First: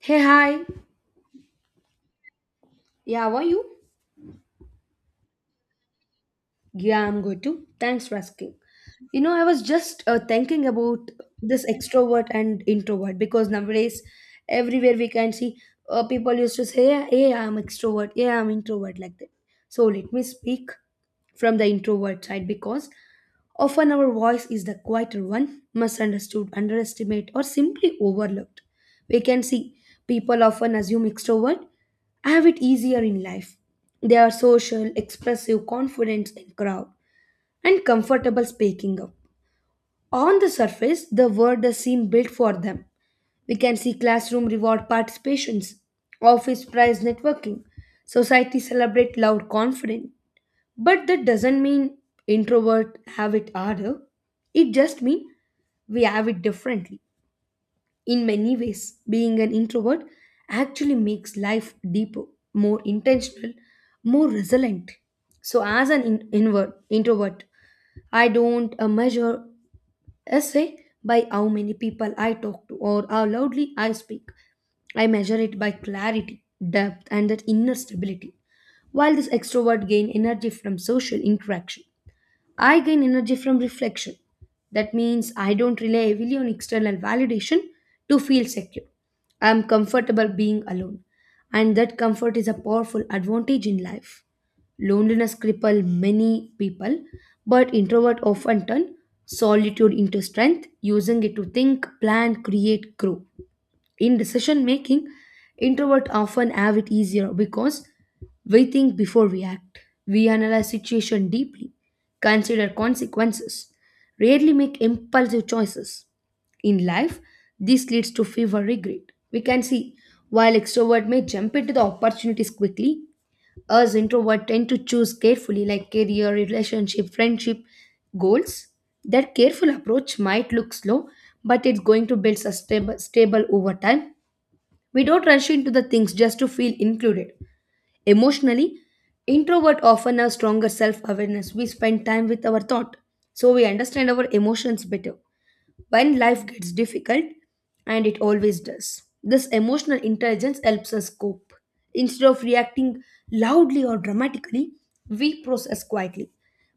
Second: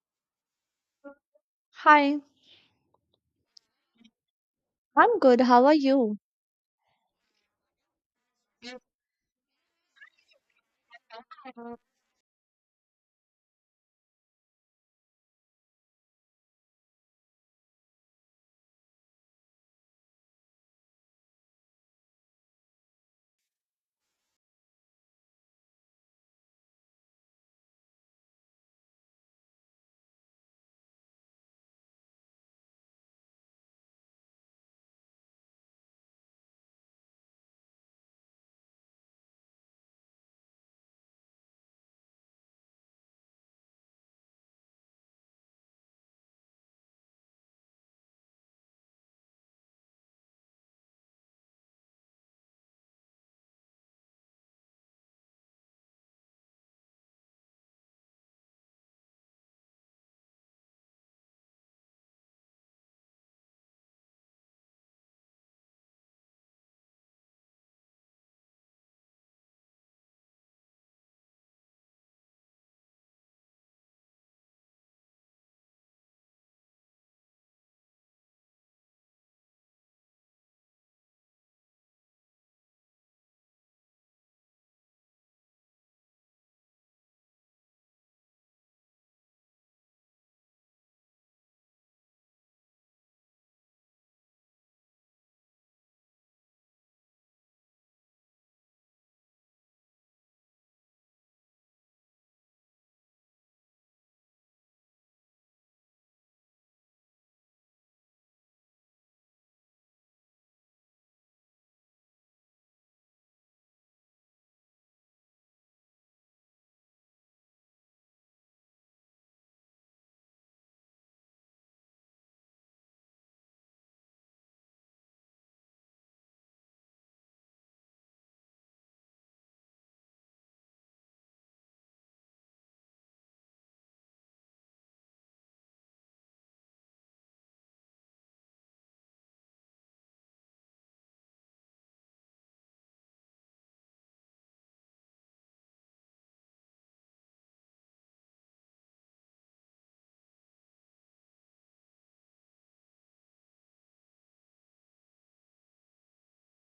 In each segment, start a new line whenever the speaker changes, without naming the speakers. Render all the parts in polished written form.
Hey, hi.
Hi,
Yeah, how are you?
I'm good. How are you?
Yeah, I'm good too. Thanks for asking. You know, I was just thinking about this extrovert and introvert because nowadays, everywhere we can see people used to say, yeah, yeah, I'm extrovert, yeah, I'm introvert, like that. So let me speak from the introvert side because often our voice is the quieter one, misunderstood, underestimated, or simply overlooked. We can see people often assume extrovert have it easier in life. They are social, expressive, confident in crowd, and comfortable speaking up. On the surface, the world does seem built for them. We can see classroom reward participations, office prize networking, society celebrate loud confidence. But that doesn't mean introvert have it harder. It just means we have it differently. In many ways, being an introvert actually makes life deeper, more intentional, more resilient. So as an invert, introvert, I don't measure essay by how many people I talk to or how loudly I speak. I measure it by clarity, depth, and that inner stability. While this extrovert gain energy from social interaction, I gain energy from reflection. That means I don't rely heavily on external validation to feel secure. I am comfortable being alone, and that comfort is a powerful advantage in life. Loneliness cripple many people, but introvert often turn solitude into strength, using it to think, plan, create, grow. In decision making, introvert often have it easier because we think before we act. We analyze situation deeply, consider consequences, rarely make impulsive choices. In life, this leads to fever regret. We can see while extrovert may jump into the opportunities quickly, us introvert tend to choose carefully like career, relationship, friendship, goals. That careful approach might look slow, but it's going to build sustainable stable over time. We don't rush into the things just to feel included. Emotionally, introvert often have stronger self-awareness. We spend time with our thought, so we understand our emotions better. When life gets difficult, and it always does, this emotional intelligence helps us cope. Instead of reacting loudly or dramatically, we process quietly.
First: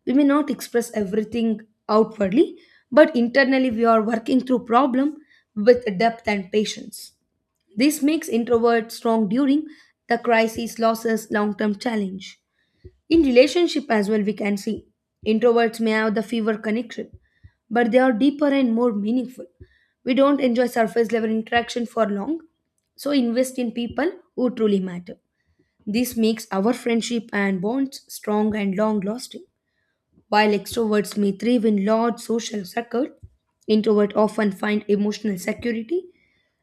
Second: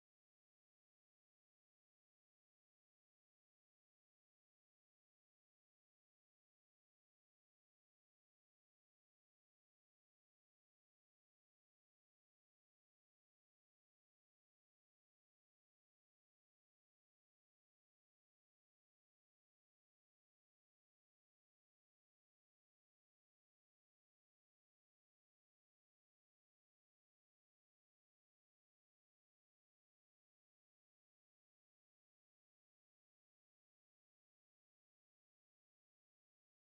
We may not express everything outwardly, but internally we are working through problem with depth and patience. This makes introverts strong during the crisis, losses, long term challenge. In relationship as well, we can see introverts may have the fewer connection, but they are deeper and more meaningful. We don't enjoy surface level interaction for long, so invest in people who truly matter. This makes our friendship and bonds strong and long lasting. While extroverts may thrive in large social circles, introverts often find emotional security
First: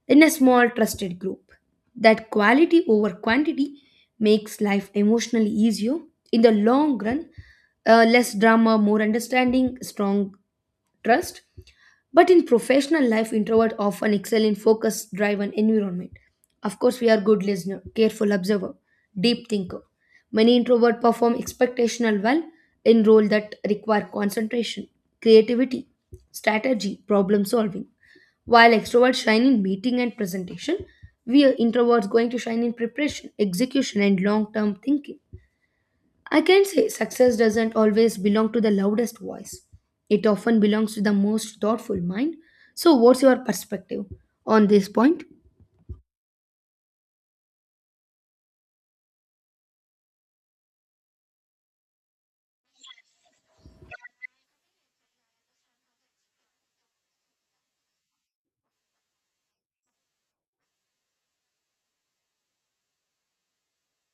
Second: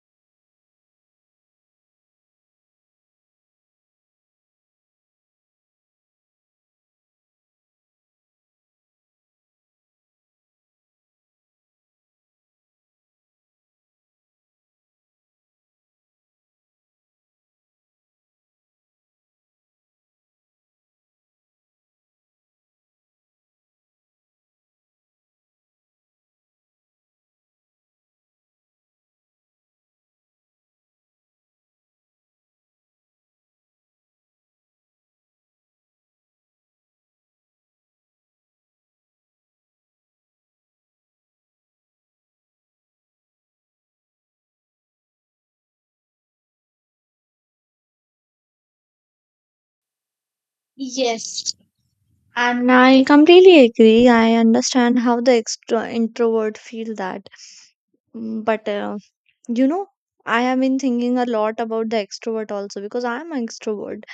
in a small trusted group. That quality over quantity makes life emotionally easier. In the long run, less drama, more understanding, strong trust. But in professional life, introverts often excel in focus driven environment. Of course, we are good listener, careful observer, deep thinker. Many introverts perform expectational well in roles that require concentration, creativity, strategy, problem solving. While extroverts shine in meeting and presentation, we are introverts going to shine in preparation, execution, and long term thinking. I can say success doesn't always belong to the loudest voice. It often belongs to the most thoughtful mind. So, what's your perspective on this point?
Yes, and I completely agree. I understand how the extro introvert feel that. Mm, But you know, I have been thinking a lot about the extrovert also because I'm an extrovert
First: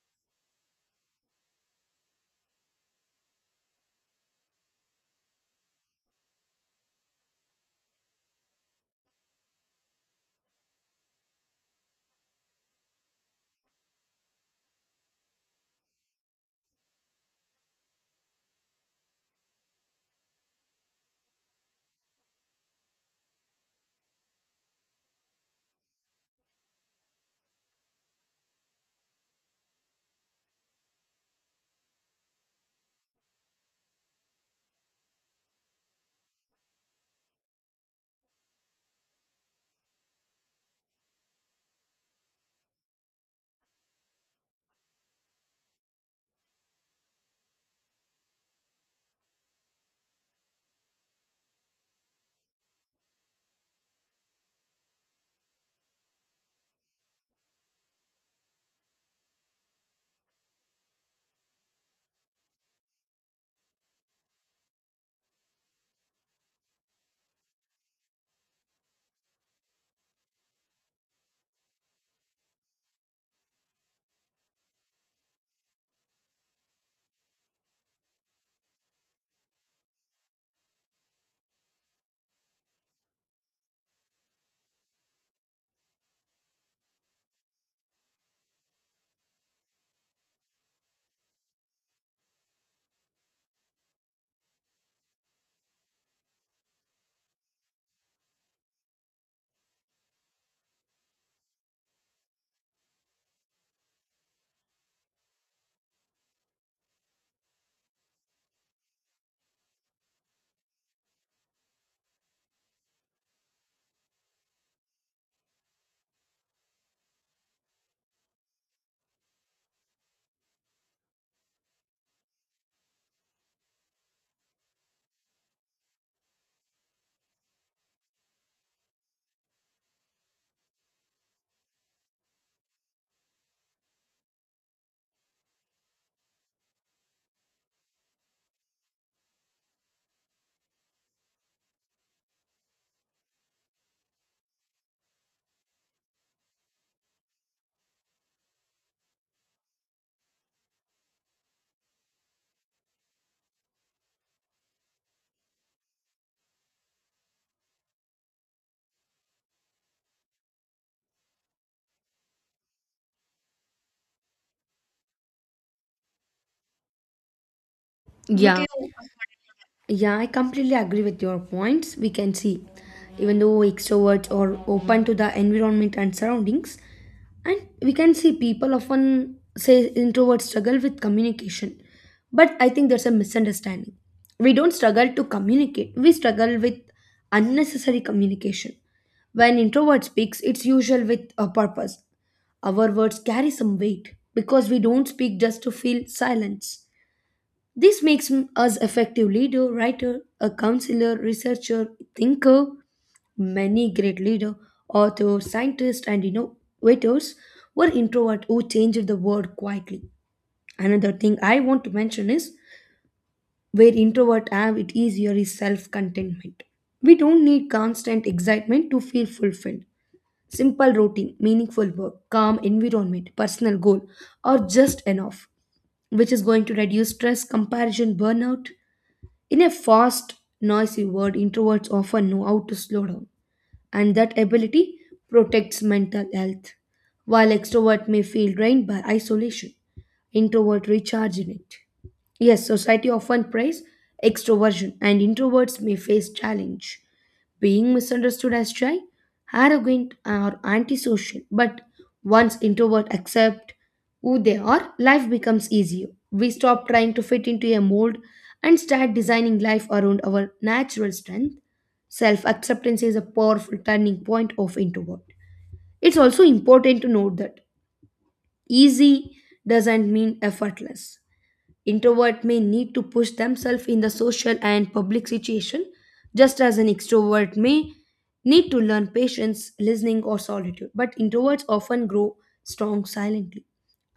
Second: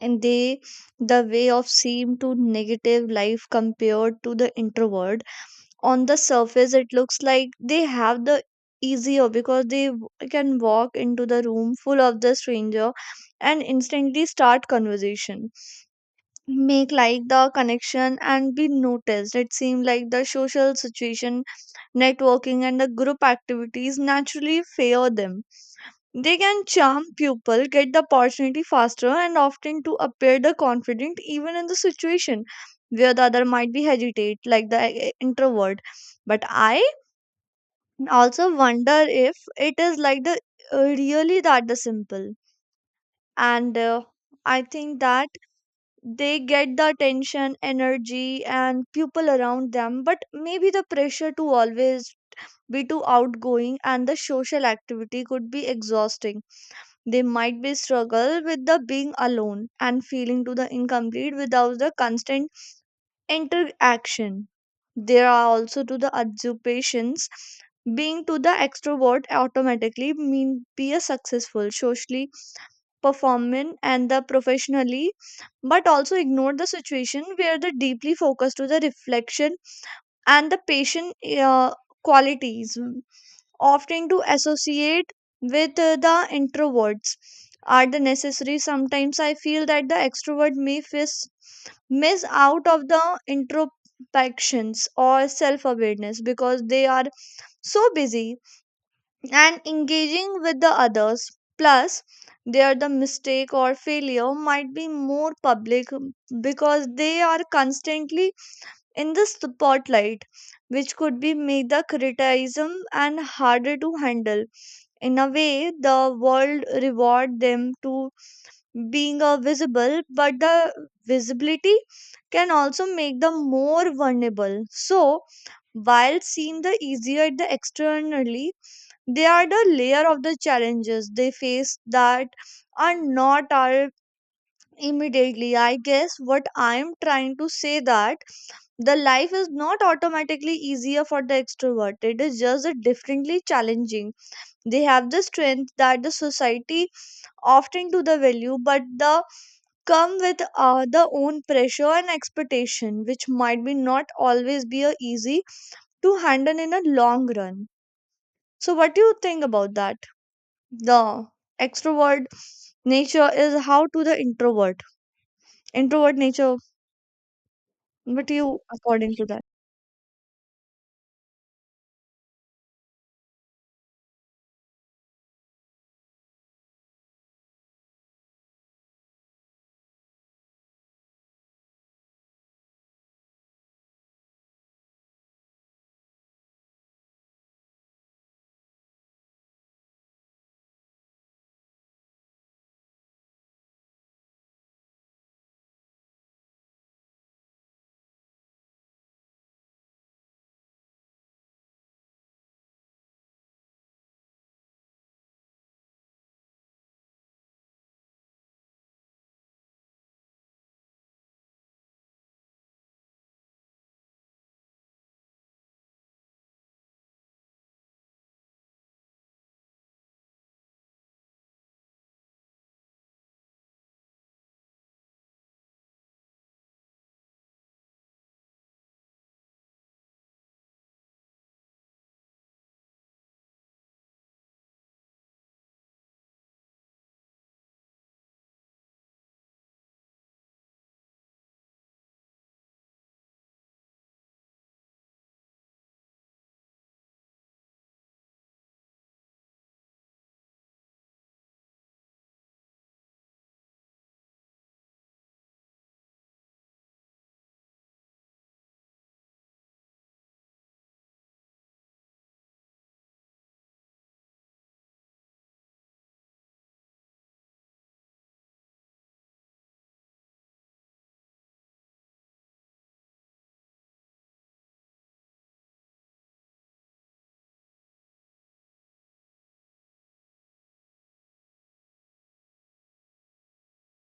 and the way of seem to negative life compared to the introvert, on the surface it looks like they have the easier because they can walk into the room full of the stranger and instantly start conversation, make like the connection and be noticed. It seems like the social situation, networking, and the group activities naturally favor them. They can charm people, get the opportunity faster, and often to appear the confident even in the situation where the other might be hesitate like the introvert. But I also wonder if it is like the really that the simple, and I think that they get the attention, energy, and people around them, but maybe the pressure to always be too outgoing and the social activity could be exhausting. They might be struggle with the being alone and feeling to the incomplete without the constant interaction. There are also to the occupations. Being to the extrovert automatically mean be a successful socially performing and the professionally, but also ignore the situation where the deeply focused to the reflection and the patient, uh, qualities often to associate with the introverts, are the necessary. Sometimes I feel that the extrovert may face, miss out of the introspections or self awareness because they are so busy and engaging with the others. Plus, their the mistake or failure might be more public because they are constantly in the spotlight, which could be make the criticism and harder to handle. In a way, the world reward them to being a visible, but the visibility can also make them more vulnerable. So while seem the easier the externally, they are the layer of the challenges they face that are not are immediately. I guess what I'm trying to say that the life is not automatically easier for the extrovert, it is just a differently challenging. They have the strength that the society often do the value, but the come with the own pressure and expectation, which might be not always be a easy to handle in a long run. So, what do you think about that? The extrovert nature is how to the introvert. Introvert nature. What do you
Yeah.
according to that?
Yeah, I completely agree with your points. We can see, even though extroverts are open to the environment and surroundings, and we can see people often say introverts struggle with communication. But I think there's a misunderstanding. We don't struggle to communicate, we struggle with unnecessary communication. When introvert speaks, it's usual with a purpose. Our words carry some weight because we don't speak just to feel silence. This makes us effective leader, writer, a counselor, researcher, thinker. Many great leader, authors, scientists, and innovators were introvert who changed the world quietly. Another thing I want to mention is where introvert have it easier is self-contentment. We don't need constant excitement to feel fulfilled. Simple routine, meaningful work, calm environment, personal goal are just enough, which is going to reduce stress, comparison, burnout. In a fast, noisy world, introverts often know how to slow down, and that ability protects mental health. While extrovert may feel drained by isolation, introvert recharge in it. Yes, society often praise extroversion, and introverts may face challenge. Being misunderstood as shy, arrogant, or antisocial, but once introvert accept who they are, life becomes easier. We stop trying to fit into a mold and start designing life around our natural strength. Self acceptance is a powerful turning point of introvert. It's also important to note that easy doesn't mean effortless. Introvert may need to push themselves in the social and public situation, just as an extrovert may need to learn patience, listening, or solitude. But introverts often grow strong silently.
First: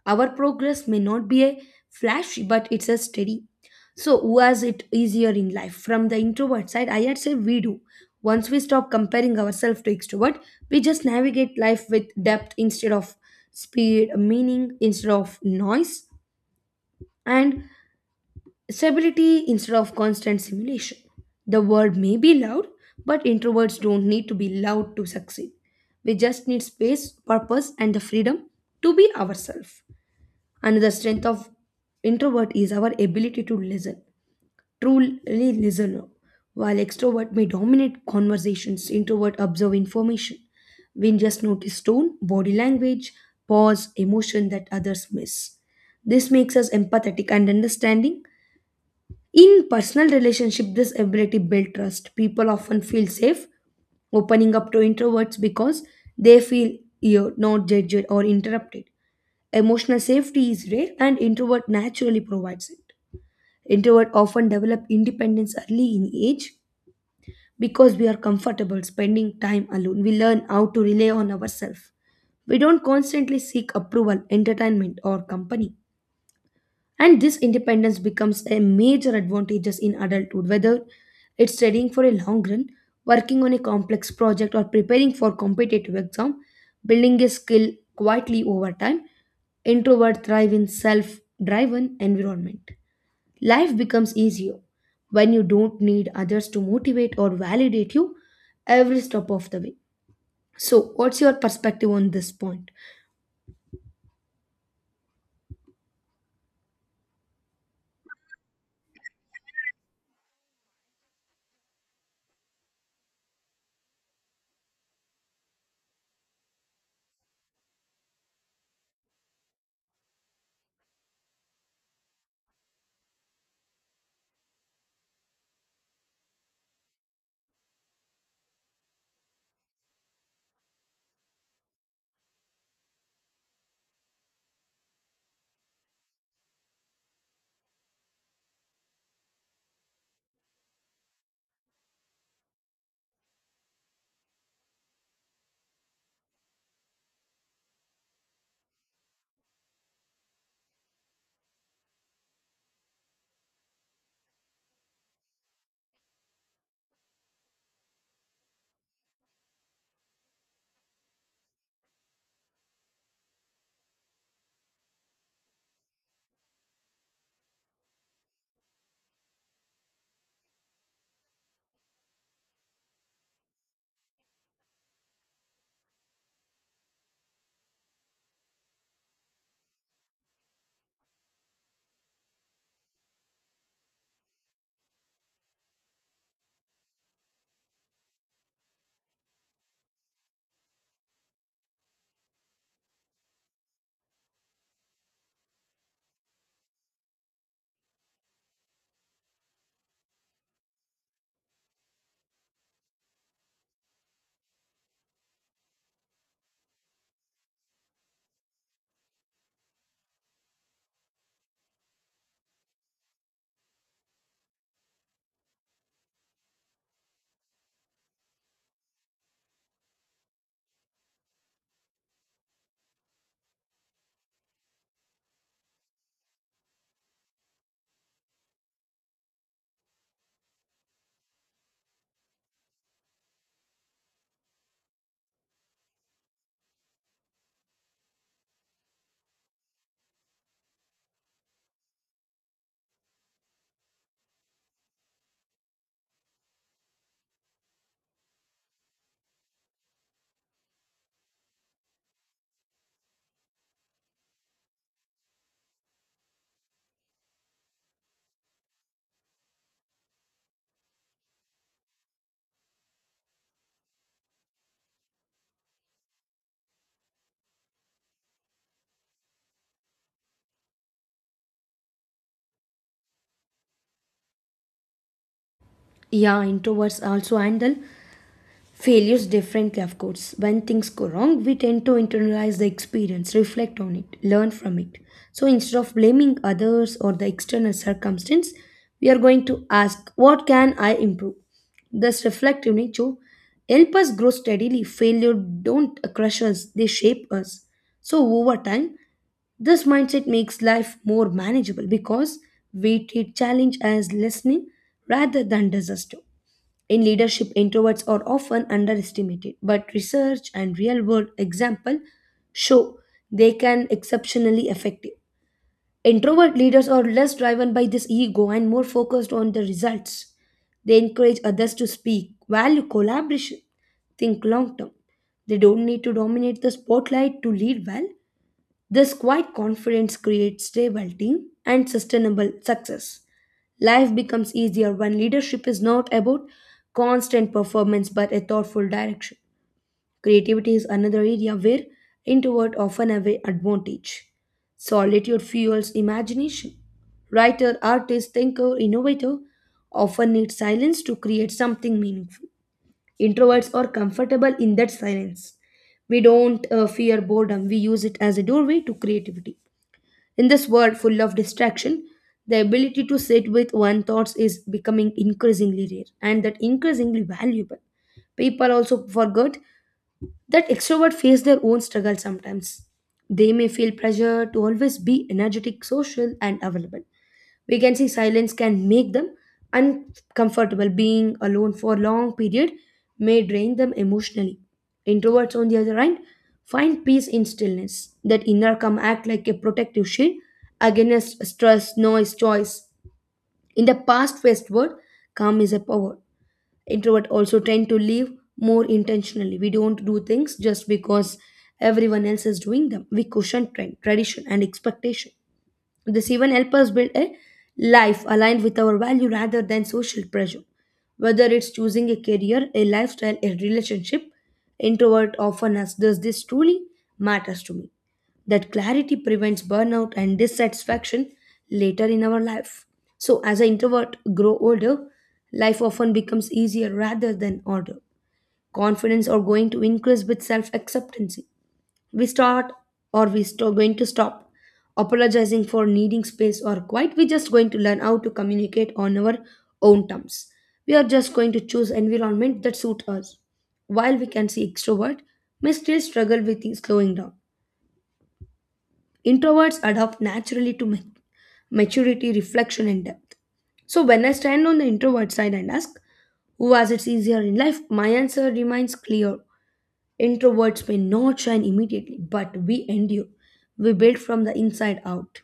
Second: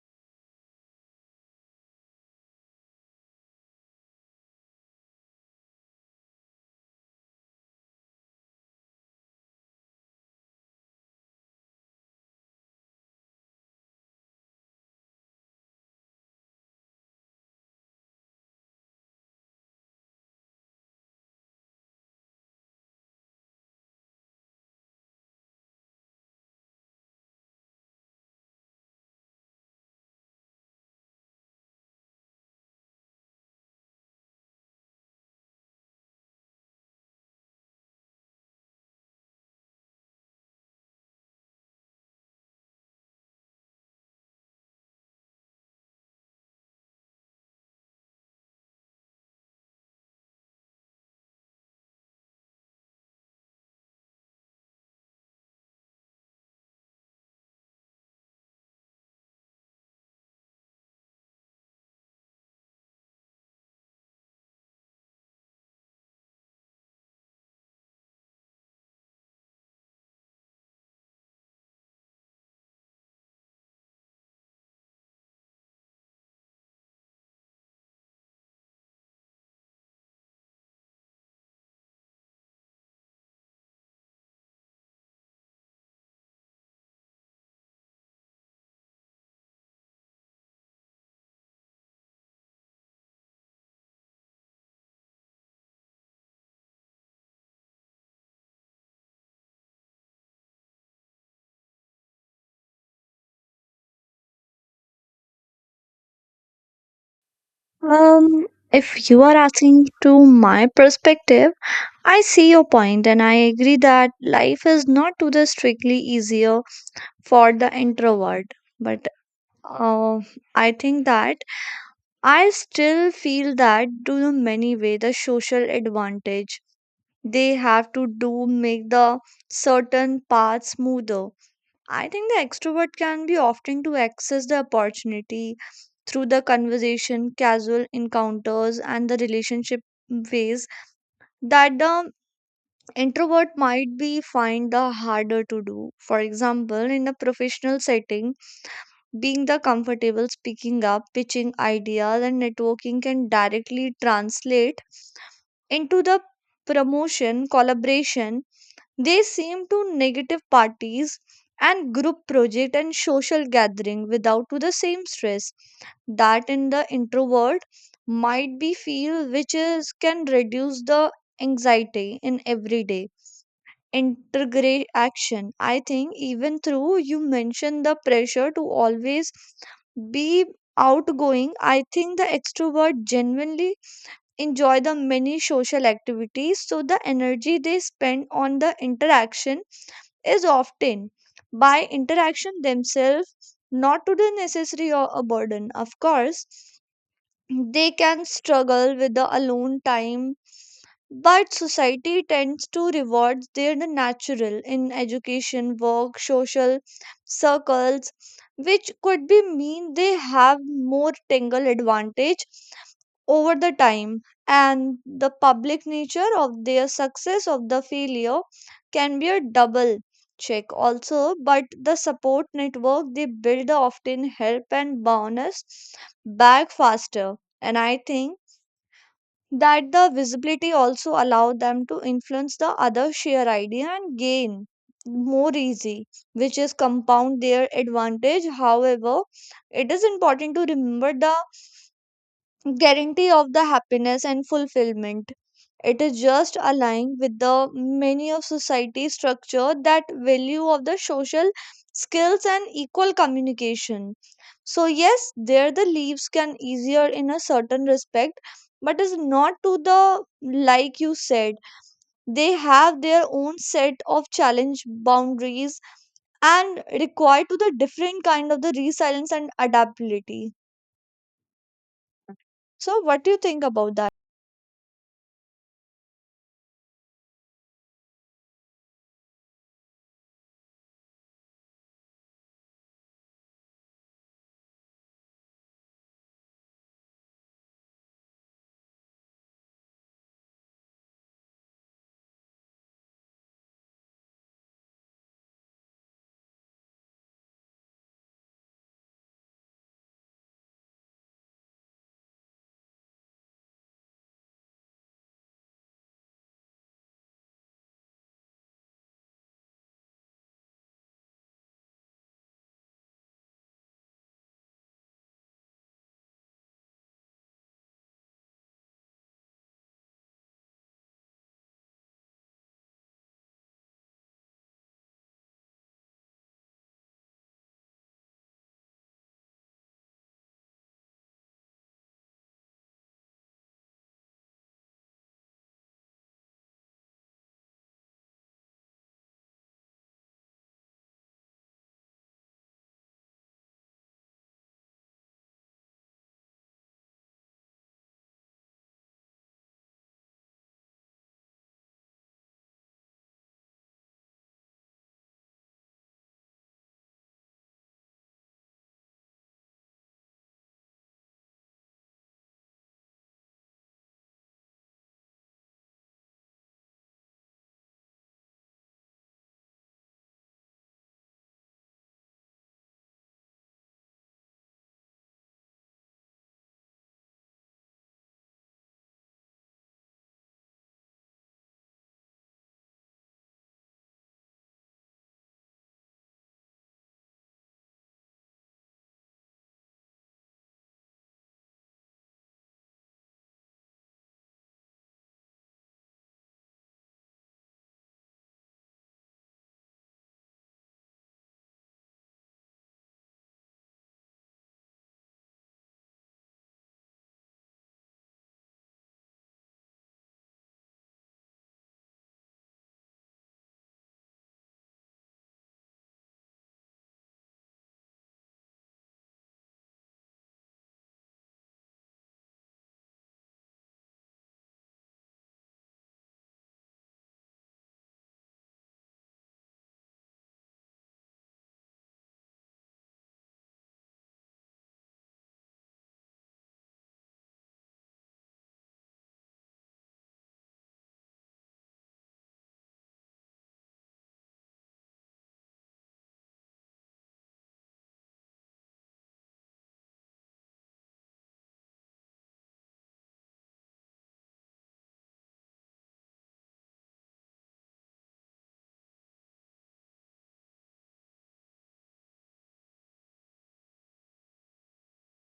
Our progress may not be a flashy, but it's a steady. So, who has it easier in life? From the introvert side, I had say we do. Once we stop comparing ourselves to extrovert, we just navigate life with depth instead of speed, meaning instead of noise, and stability instead of constant simulation. The world may be loud, but introverts don't need to be loud to succeed. We just need space, purpose, and the freedom to be ourselves. Another strength of introvert is our ability to listen, truly listen. While extrovert may dominate conversations, introvert observe information. We just notice tone, body language, pause, emotion that others miss. This makes us empathetic and understanding. In personal relationship, this ability builds trust. People often feel safe opening up to introverts because they feel you're not judged or interrupted. Emotional safety is rare and introvert naturally provides it. Introvert often develop independence early in age because we are comfortable spending time alone. We learn how to rely on ourselves. We don't constantly seek approval, entertainment, or company. And this independence becomes a major advantages in adulthood, whether it's studying for a long run, working on a complex project, or preparing for competitive exam, building a skill quietly over time. Introvert thrive in self-driven environment. Life becomes easier when you don't need others to motivate or validate you every step of the way. So, what's your perspective on this point?
If you are asking to my perspective, I see your point and I agree that life is not to the strictly easier for the introvert, but uh, I think that I still feel that to the many way the social advantage they have to do make the certain path smoother. I think the extrovert can be often to access the opportunity through the conversation, casual encounters, and the relationship ways that the introvert might be find the harder to do. For example, in a professional setting, being the comfortable speaking up, pitching ideas, and networking can directly translate into the promotion, collaboration. They seem to negative parties and group project and social gathering without to the same stress that in the introvert might be feel, which is can reduce the anxiety in everyday integrate action. I think even through you mentioned the pressure to always be outgoing, I think the extrovert genuinely enjoy the many social activities. So the energy they spend on the interaction is often by interaction themselves, not to the necessary or a burden. Of course, they can struggle with the alone time, but society tends to reward their natural in education, work, social circles, which could be mean they have more tangle advantage over the time. And the public nature of their success of the failure can be a double check also, but the support network they build often help and bounce back faster. And I think that the visibility also allow them to influence the other, share idea, and gain more easy, which is compound their advantage. However, it is important to remember the guarantee of the happiness and fulfillment. It is just aligned with the many of society structure that value of the social skills and equal communication. So yes, there the leaves can easier in a certain respect, but is not to the like you said. They have their own set of challenge boundaries and require to the different kind of the resilience and adaptability. So what do you think about that?
Yeah, introverts also handle failures differently, of course. When things go wrong, we tend to internalize the experience, reflect on it, learn from it. So instead of blaming others or the external circumstance, we are going to ask, "What can I improve?" This reflective nature help us grow steadily. Failure don't crush us, they shape us. So over time, this mindset makes life more manageable because we treat challenge as listening rather than disaster. In leadership, introverts are often underestimated, but research and real world example show they can exceptionally effective. Introvert leaders are less driven by this ego and more focused on the results. They encourage others to speak, value collaboration, think long term. They don't need to dominate the spotlight to lead well. This quiet confidence creates stability and sustainable success. Life becomes easier when leadership is not about constant performance but a thoughtful direction. Creativity is another area where introvert often have an advantage. Solitude fuels imagination. Writer, artist, thinker, innovator often need silence to create something meaningful. Introverts are comfortable in that silence. We don't fear boredom, we use it as a doorway to creativity. In this world full of distraction, the ability to sit with one thoughts is becoming increasingly rare and that increasingly valuable. People also forgot that extrovert face their own struggle sometimes. They may feel pressure to always be energetic, social, and available. We can see silence can make them uncomfortable. Being alone for a long period may drain them emotionally. Introverts, on the other hand, find peace in stillness. That inner calm act like a protective shield against stress, noise, choice. In the past fast westward, calm is a power. Introvert also tend to live more intentionally. We don't do things just because everyone else is doing them. We caution trend, tradition, and expectation. This even helps us build a life aligned with our value rather than social pressure. Whether it's choosing a career, a lifestyle, a relationship, introvert often asks, "Does this truly matters to me?" That clarity prevents burnout and dissatisfaction later in our life. So, as an introvert grow older, life often becomes easier rather than harder. Confidence are going to increase with self acceptance. We start we start going to stop apologizing for needing space or quiet. We're just going to learn how to communicate on our own terms. We are just going to choose environment that suit us. While we can see extrovert may still struggle with slowing down, Introverts adapt naturally to maturity, reflection, and depth. So when I stand on the introvert side and ask, who has it easier in life, my answer remains clear. Introverts may not shine immediately, but we endure. We build from the inside out.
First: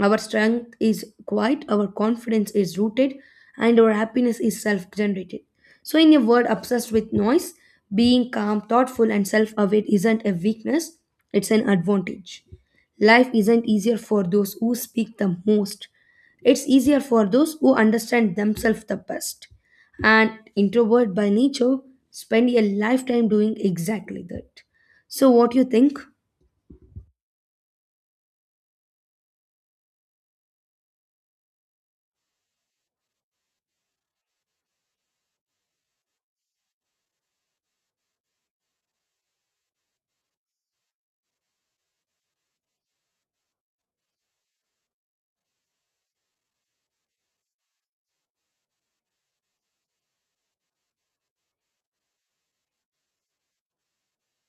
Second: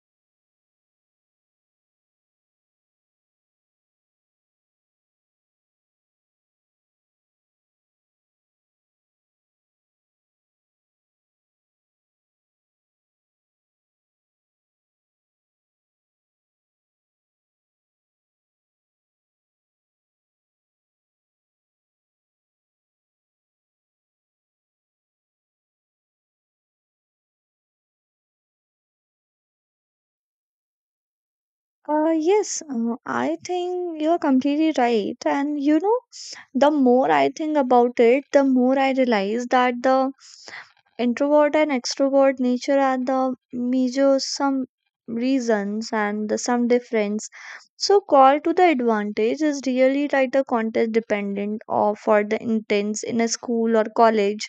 Our strength is quiet, our confidence is rooted, and our happiness is self generated. So, in a world obsessed with noise, being calm, thoughtful, and self aware isn't a weakness, it's an advantage. Life isn't easier for those who speak the most. It's easier for those who understand themselves the best. And introvert by nature spend a lifetime doing exactly that. So what do you think?
Yes, I think you're completely right. And you know, the more I think about it, the more I realize that the introvert and extrovert nature are the major some reasons and the some difference. So call to the advantage is really like the context dependent, or for the intense in a school or college.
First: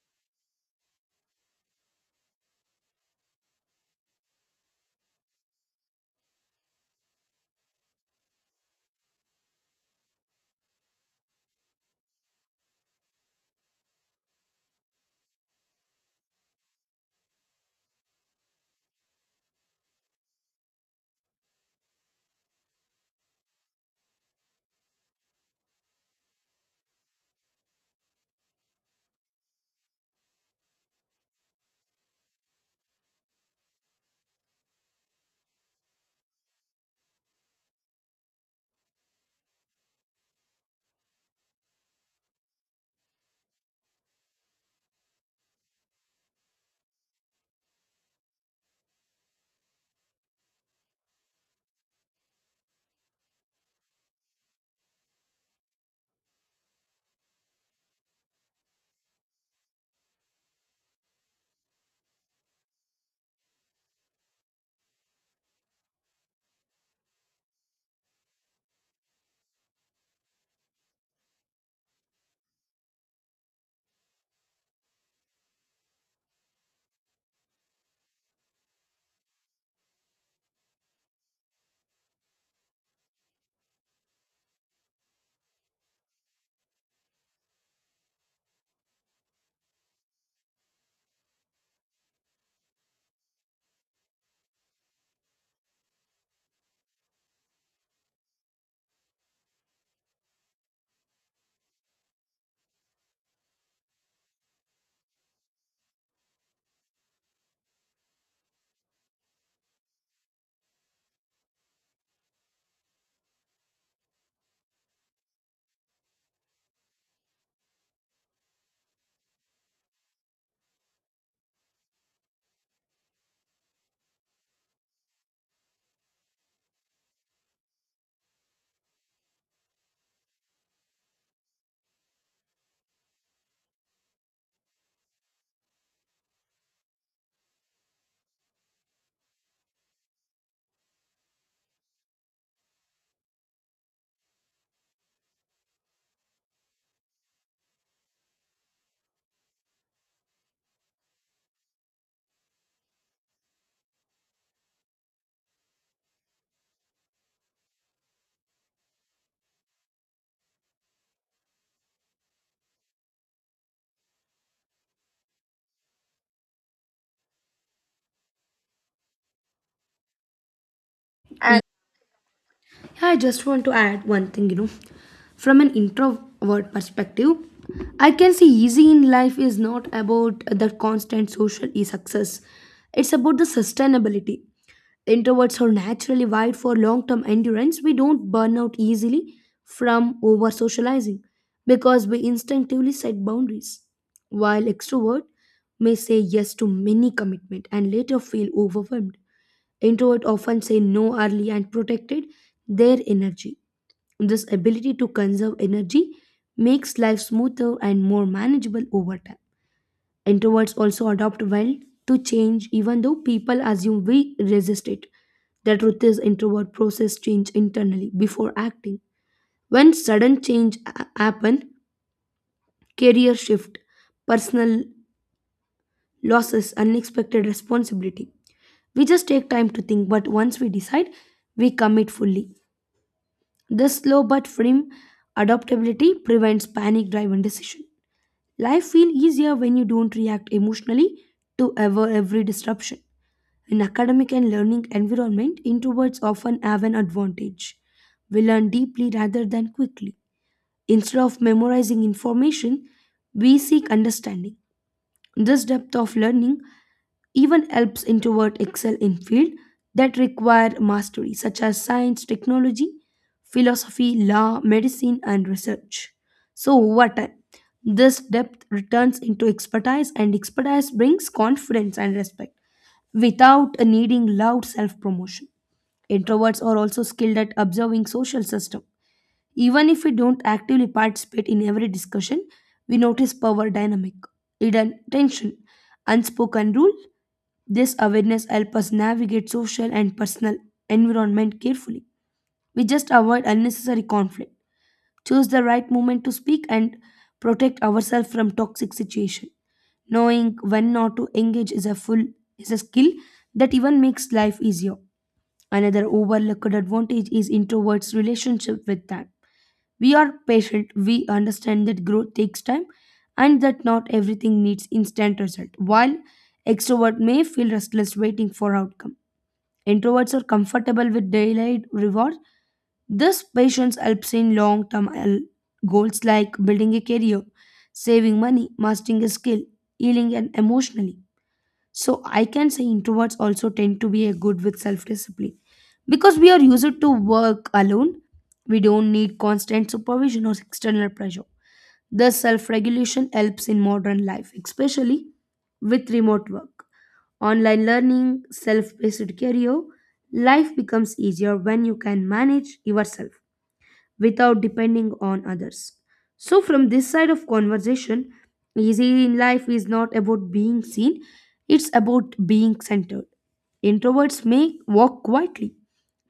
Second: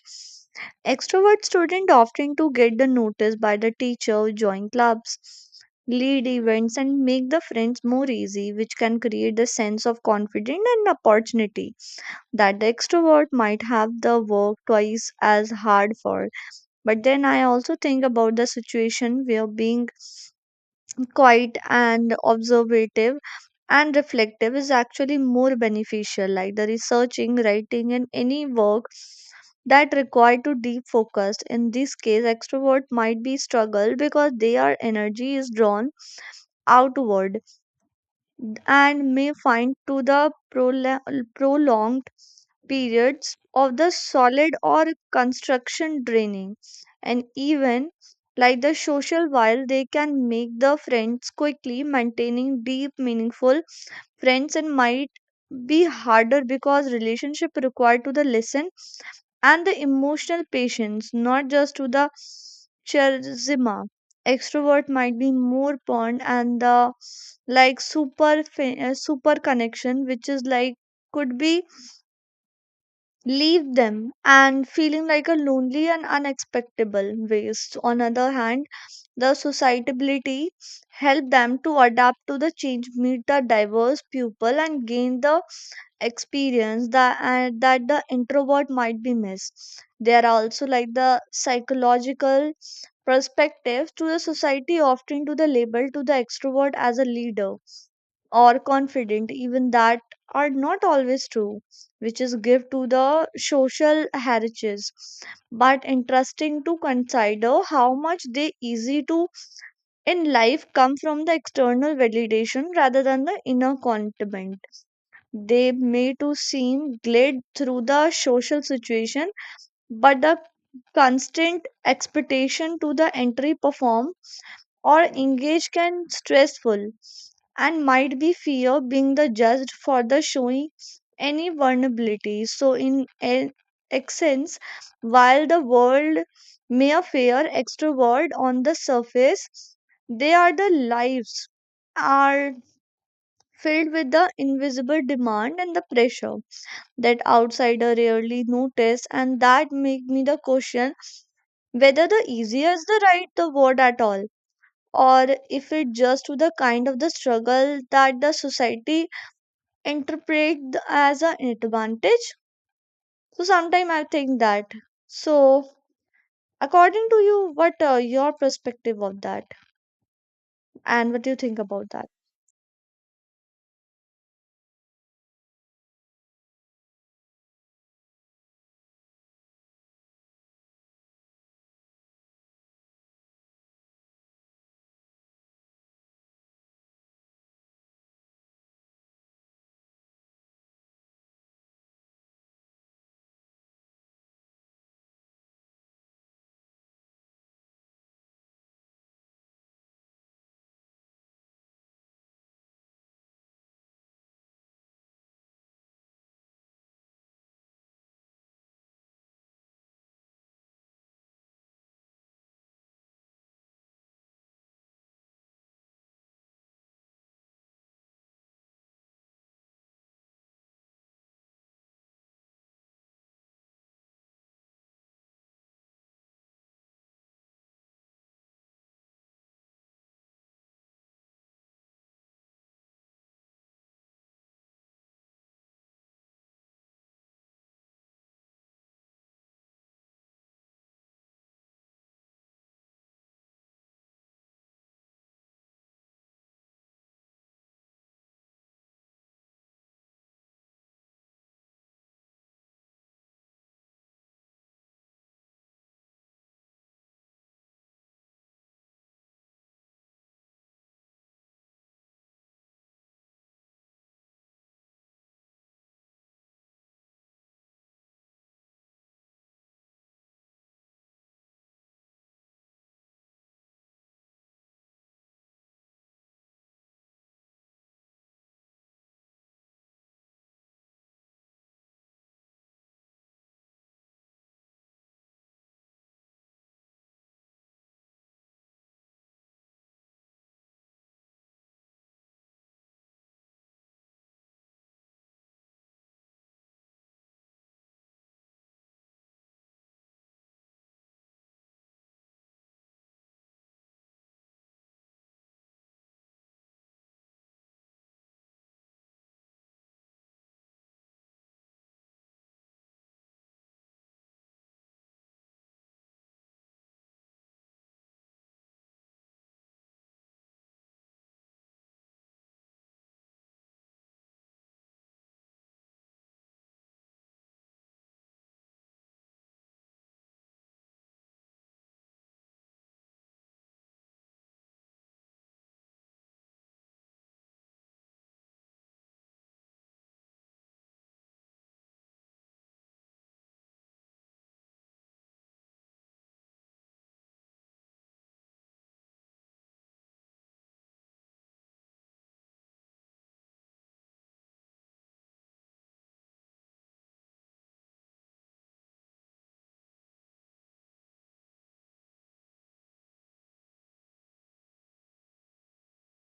Extrovert students often to get the notice by the teacher, join clubs, lead events, and make the friends more easy, which can create the sense of confidence and opportunity that the extrovert might have the work twice as hard for. But then I also think about the situation where being quiet and observative and reflective is actually more beneficial, like the researching, writing, and any work that require to deep focus. In this case, extrovert might be struggle because their energy is drawn outward and may find to the prolonged periods of the solid or construction draining. And even like the social, while they can make the friends quickly, maintaining deep meaningful friends and might be harder because relationship required to the listen and the emotional patience, not just to the charisma. Extrovert might be more pond and the like super connection, which is like could be leave them and feeling like a lonely and unexpectable waste. On other hand, the sociability help them to adapt to the change, meet the diverse people, and gain the experience that and that the introvert might be missed. There are also like the psychological perspective to the society often to the label to the extrovert as a leader or confident, even that are not always true, which is give to the social heritage. But interesting to consider how much they easy to in life come from the external validation rather than the inner contentment. They may to seem glad through the social situation, but the constant expectation to the entry perform or engage can stressful, and might be fear being the judged for the showing any vulnerability. So in an essence, while the world may appear extrovert on the surface, they are the lives are filled with the invisible demand and the pressure that outsider rarely notice, and that make me the question whether the easier is the right the word at all, or if it just to the kind of the struggle that the society interpret as an advantage. So sometimes I think that, so according to you, what your perspective of that, and what do you think about that?
Yeah, I just want to add one thing, from an introvert perspective, I can see easy in life is not about the constant success. It's about the sustainability. Introverts are naturally wired for long-term endurance. We don't burn out easily from over socializing because we instinctively set boundaries. While extrovert may say yes to many commitment and later feel overwhelmed. Introverts often say no early and protected their energy. This ability to conserve energy makes life smoother and more manageable over time. Introverts also adapt well to change, even though people assume we resist it. The truth is, introvert process change internally before acting. When sudden happen, career shift, personal losses, unexpected responsibility, we just take time to think. But once we decide, we commit fully. This slow but firm adaptability prevents panic driven decision. Life feels easier when you don't react emotionally to every disruption. In academic and learning environment, introverts often have an advantage. We learn deeply rather than quickly. Instead of memorizing information, we seek understanding. This depth of learning even helps introvert excel in field that require mastery such as science, technology, philosophy, law, medicine, and research. So over time, this depth returns into expertise, and expertise brings confidence and respect without needing loud self promotion. Introverts are also skilled at observing social system. Even if we don't actively participate in every discussion, we notice power dynamic, hidden tension, unspoken rule. This awareness helps us navigate social and personal environment carefully. We just avoid unnecessary conflict, choose the right moment to speak, and protect ourselves from toxic situation. Knowing when not to engage is a skill that even makes life easier. Another overlooked advantage is introverts relationship with time. We are patient, we understand that growth takes time and that not everything needs instant result. While extrovert may feel restless waiting for outcome, Introverts are comfortable with daylight rewards. This patience helps in long term goals like building a career, saving money, mastering a skill, healing and emotionally. So I can say introverts also tend to be a good with self discipline because we are used to work alone. We don't need constant supervision or external pressure. Thus, self regulation helps in modern life, especially with remote work. Online learning, self paced career, life becomes easier when you can manage yourself without depending on others. So, from this side of conversation, easy in life is not about being seen, it's about being centered. Introverts may walk quietly,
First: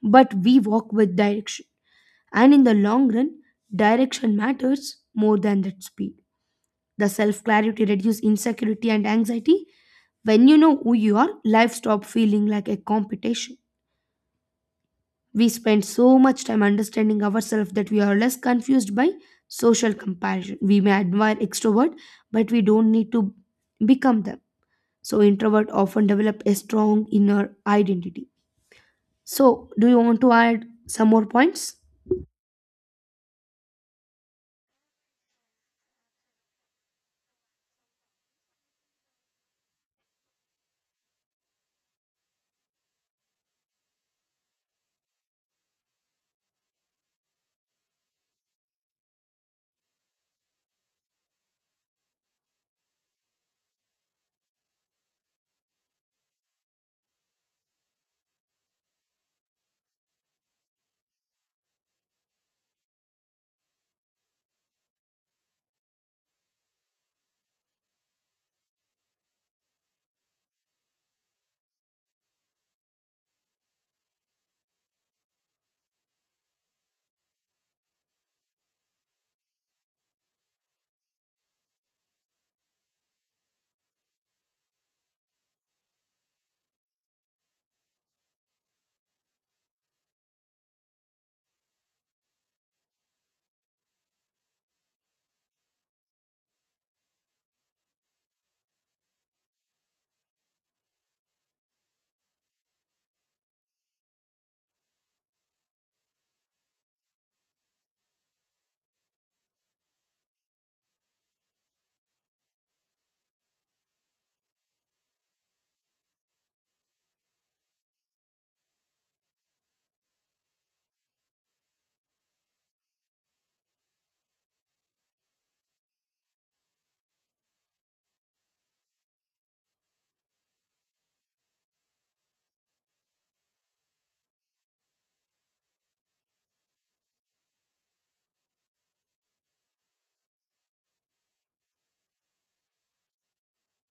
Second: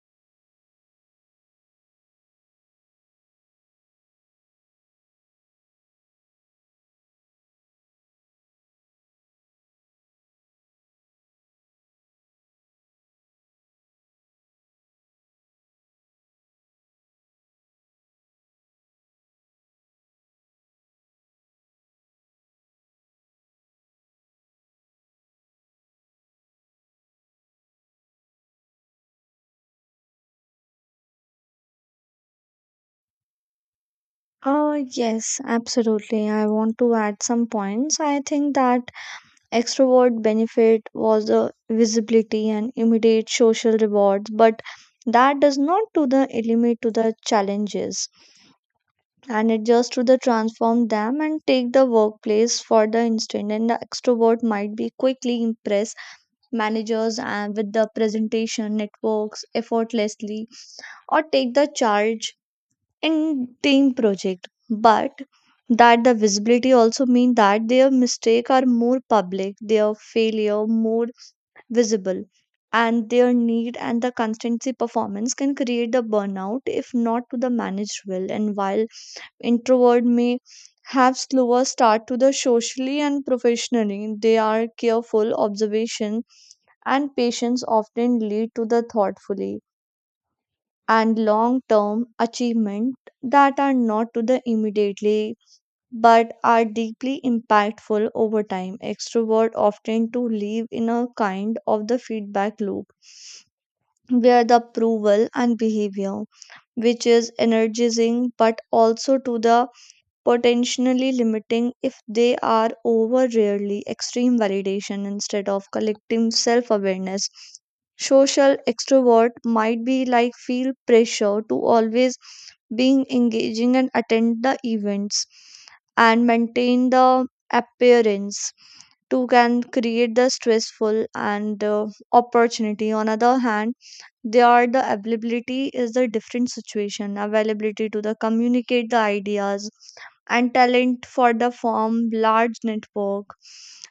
but we walk with direction. And in the long run, direction matters more than that speed. The self clarity reduces insecurity and anxiety. When you know who you are, life stop feeling like a competition. We spend so much time understanding ourselves that we are less confused by social comparison. We may admire extrovert, but we don't need to become them. So introvert often develop a strong inner identity. So do you want to add some more points?
Yes, absolutely, I want to add some points. I think that extrovert benefit was the visibility and immediate social rewards, but that does not to the eliminate to the challenges, and it just to the transform them and take the workplace for the instant. And the extrovert might be quickly impress managers and with the presentation, networks effortlessly, or take the charge in team project. But that the visibility also mean that their mistake are more public, their failure more visible, and their need and the constancy performance can create the burnout if not to the managed well. And while introvert may have slower start to the socially and professionally, they are careful observation and patience often lead to the thoughtfully and long term achievement that are not to the immediately but are deeply impactful over time. Extrovert often to live in a kind of the feedback loop where the approval and behavior, which is energizing but also to the potentially limiting if they are over rarely extreme validation instead of collective self awareness. Social extrovert might be like feel pressure to always being engaging and attend the events and maintain the appearance to can create the stressful and opportunity. On other hand, they are the availability is the different situation, availability to the communicate the ideas and talent for the form large network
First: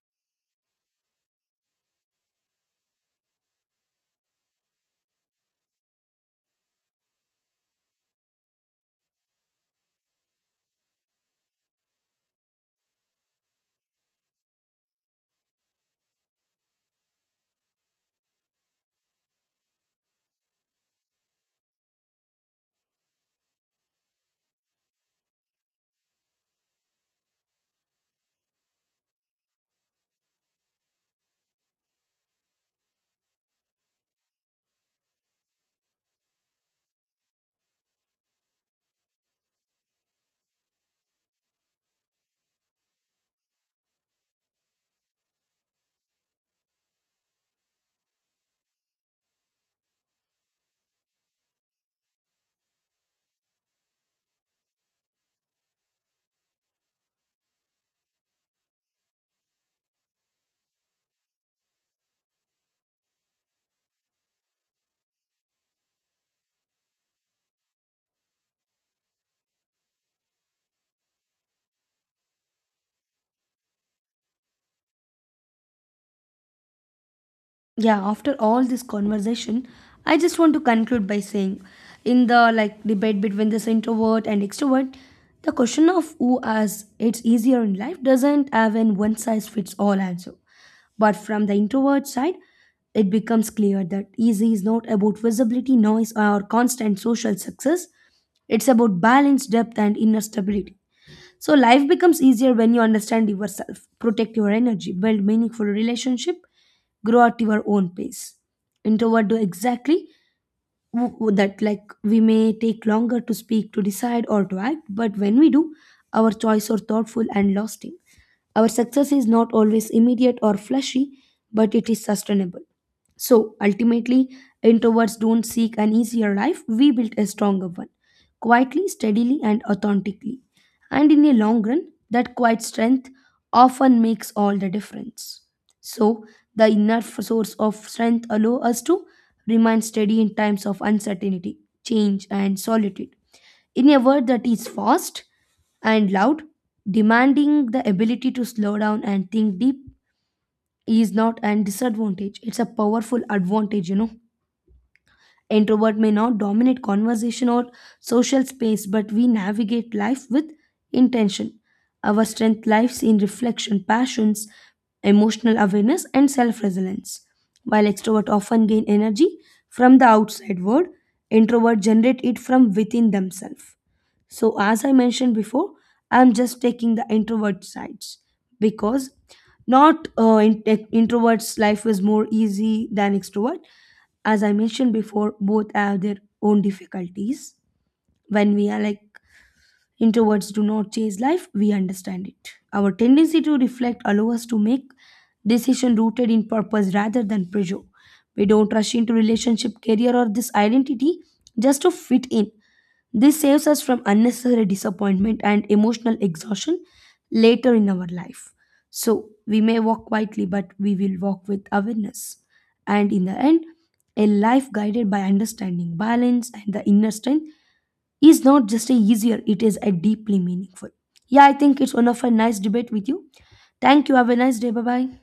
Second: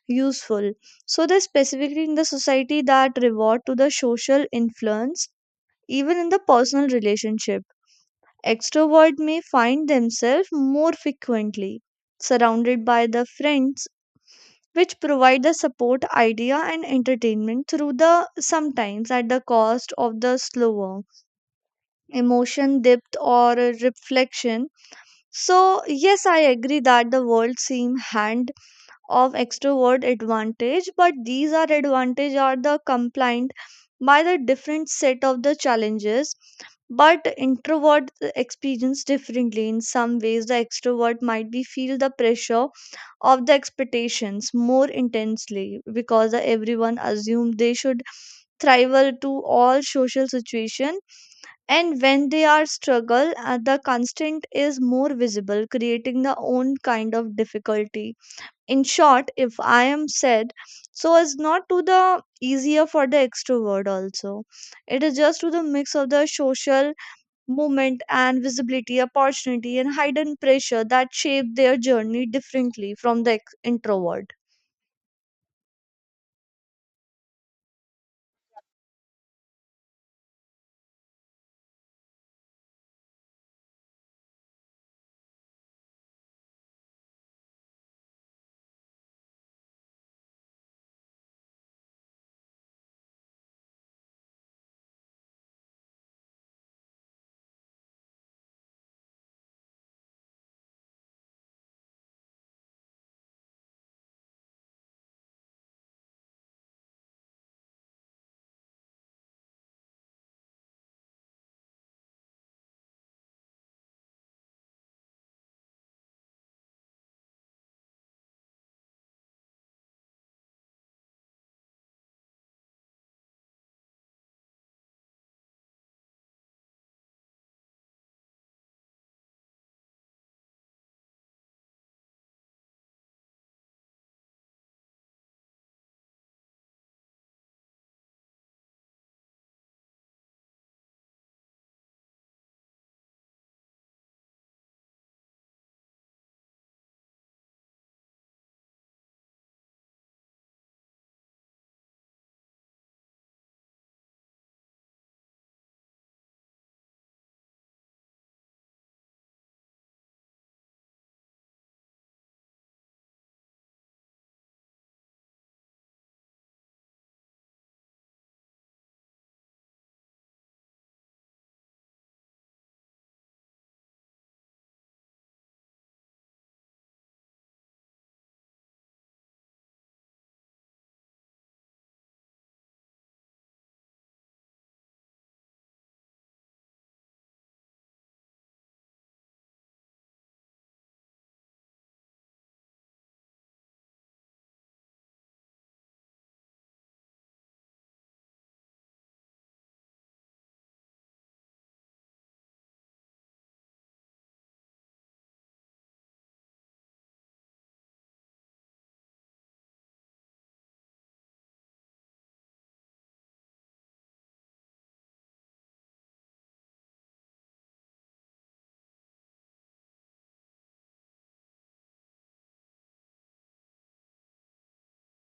useful. So they specifically in the society that reward to the social influence, even in the personal relationship. Extrovert may find themselves more frequently surrounded by the friends, which provide the support idea and entertainment through the sometimes at the cost of the slower emotion depth or a reflection. So yes, I agree that the world seem hand of extrovert advantage, but these are advantage are the compliant by the different set of the challenges. But introvert experience differently. In some ways the extrovert might be feel the pressure of the expectations more intensely because the everyone assume they should thrive well to all social situation. And when they are struggle, the constant is more visible, creating the own kind of difficulty. In short, if I am said, so is not to the easier for the extrovert also. It is just to the mix of the social movement and visibility, opportunity, and hidden pressure that shape their journey differently from the introvert.
Yeah, after all this conversation, I just want to conclude by saying, in the like debate between this introvert and extrovert, the question of who has it's easier in life doesn't have an one size fits all answer. But from the introvert side, it becomes clear that easy is not about visibility, noise, or constant social success. It's about balance, depth, and inner stability. So life becomes easier when you understand yourself, protect your energy, build meaningful relationship, grow at your own pace. Introvert do exactly that. Like, we may take longer to speak, to decide, or to act, but when we do, our choice are thoughtful and lasting. Our success is not always immediate or flashy, but it is sustainable. So ultimately, introverts don't seek an easier life, we build a stronger one, quietly, steadily, and authentically. And in a long run, that quiet strength often makes all the difference. So, the source of strength allow us to remain steady in times of uncertainty, change, and solitude. In a world that is fast and loud, demanding the ability to slow down and think deep is not an disadvantage. It's a powerful advantage, you know. Introvert may not dominate conversation or social space, but we navigate life with intention. Our strength lies in reflection, passions, emotional awareness, and self resilience. While extrovert often gain energy from the outside world, introvert generate it from within themselves. So, as I mentioned before, I'm just taking the introvert sides because not in- eh, introverts' life is more easy than extrovert. As I mentioned before, both have their own difficulties when we are like. Introverts do not chase life, we understand it. Our tendency to reflect allows us to make decisions rooted in purpose rather than pressure. We don't rush into relationship, career, or this identity just to fit in. This saves us from unnecessary disappointment and emotional exhaustion later in our life. So we may walk quietly, but we will walk with awareness. And in the end, a life guided by understanding, balance, and the inner strength is not just a easier, it is a deeply meaningful. Yeah, I think it's one of a nice debate with you. Thank you. Have a nice day. Bye bye.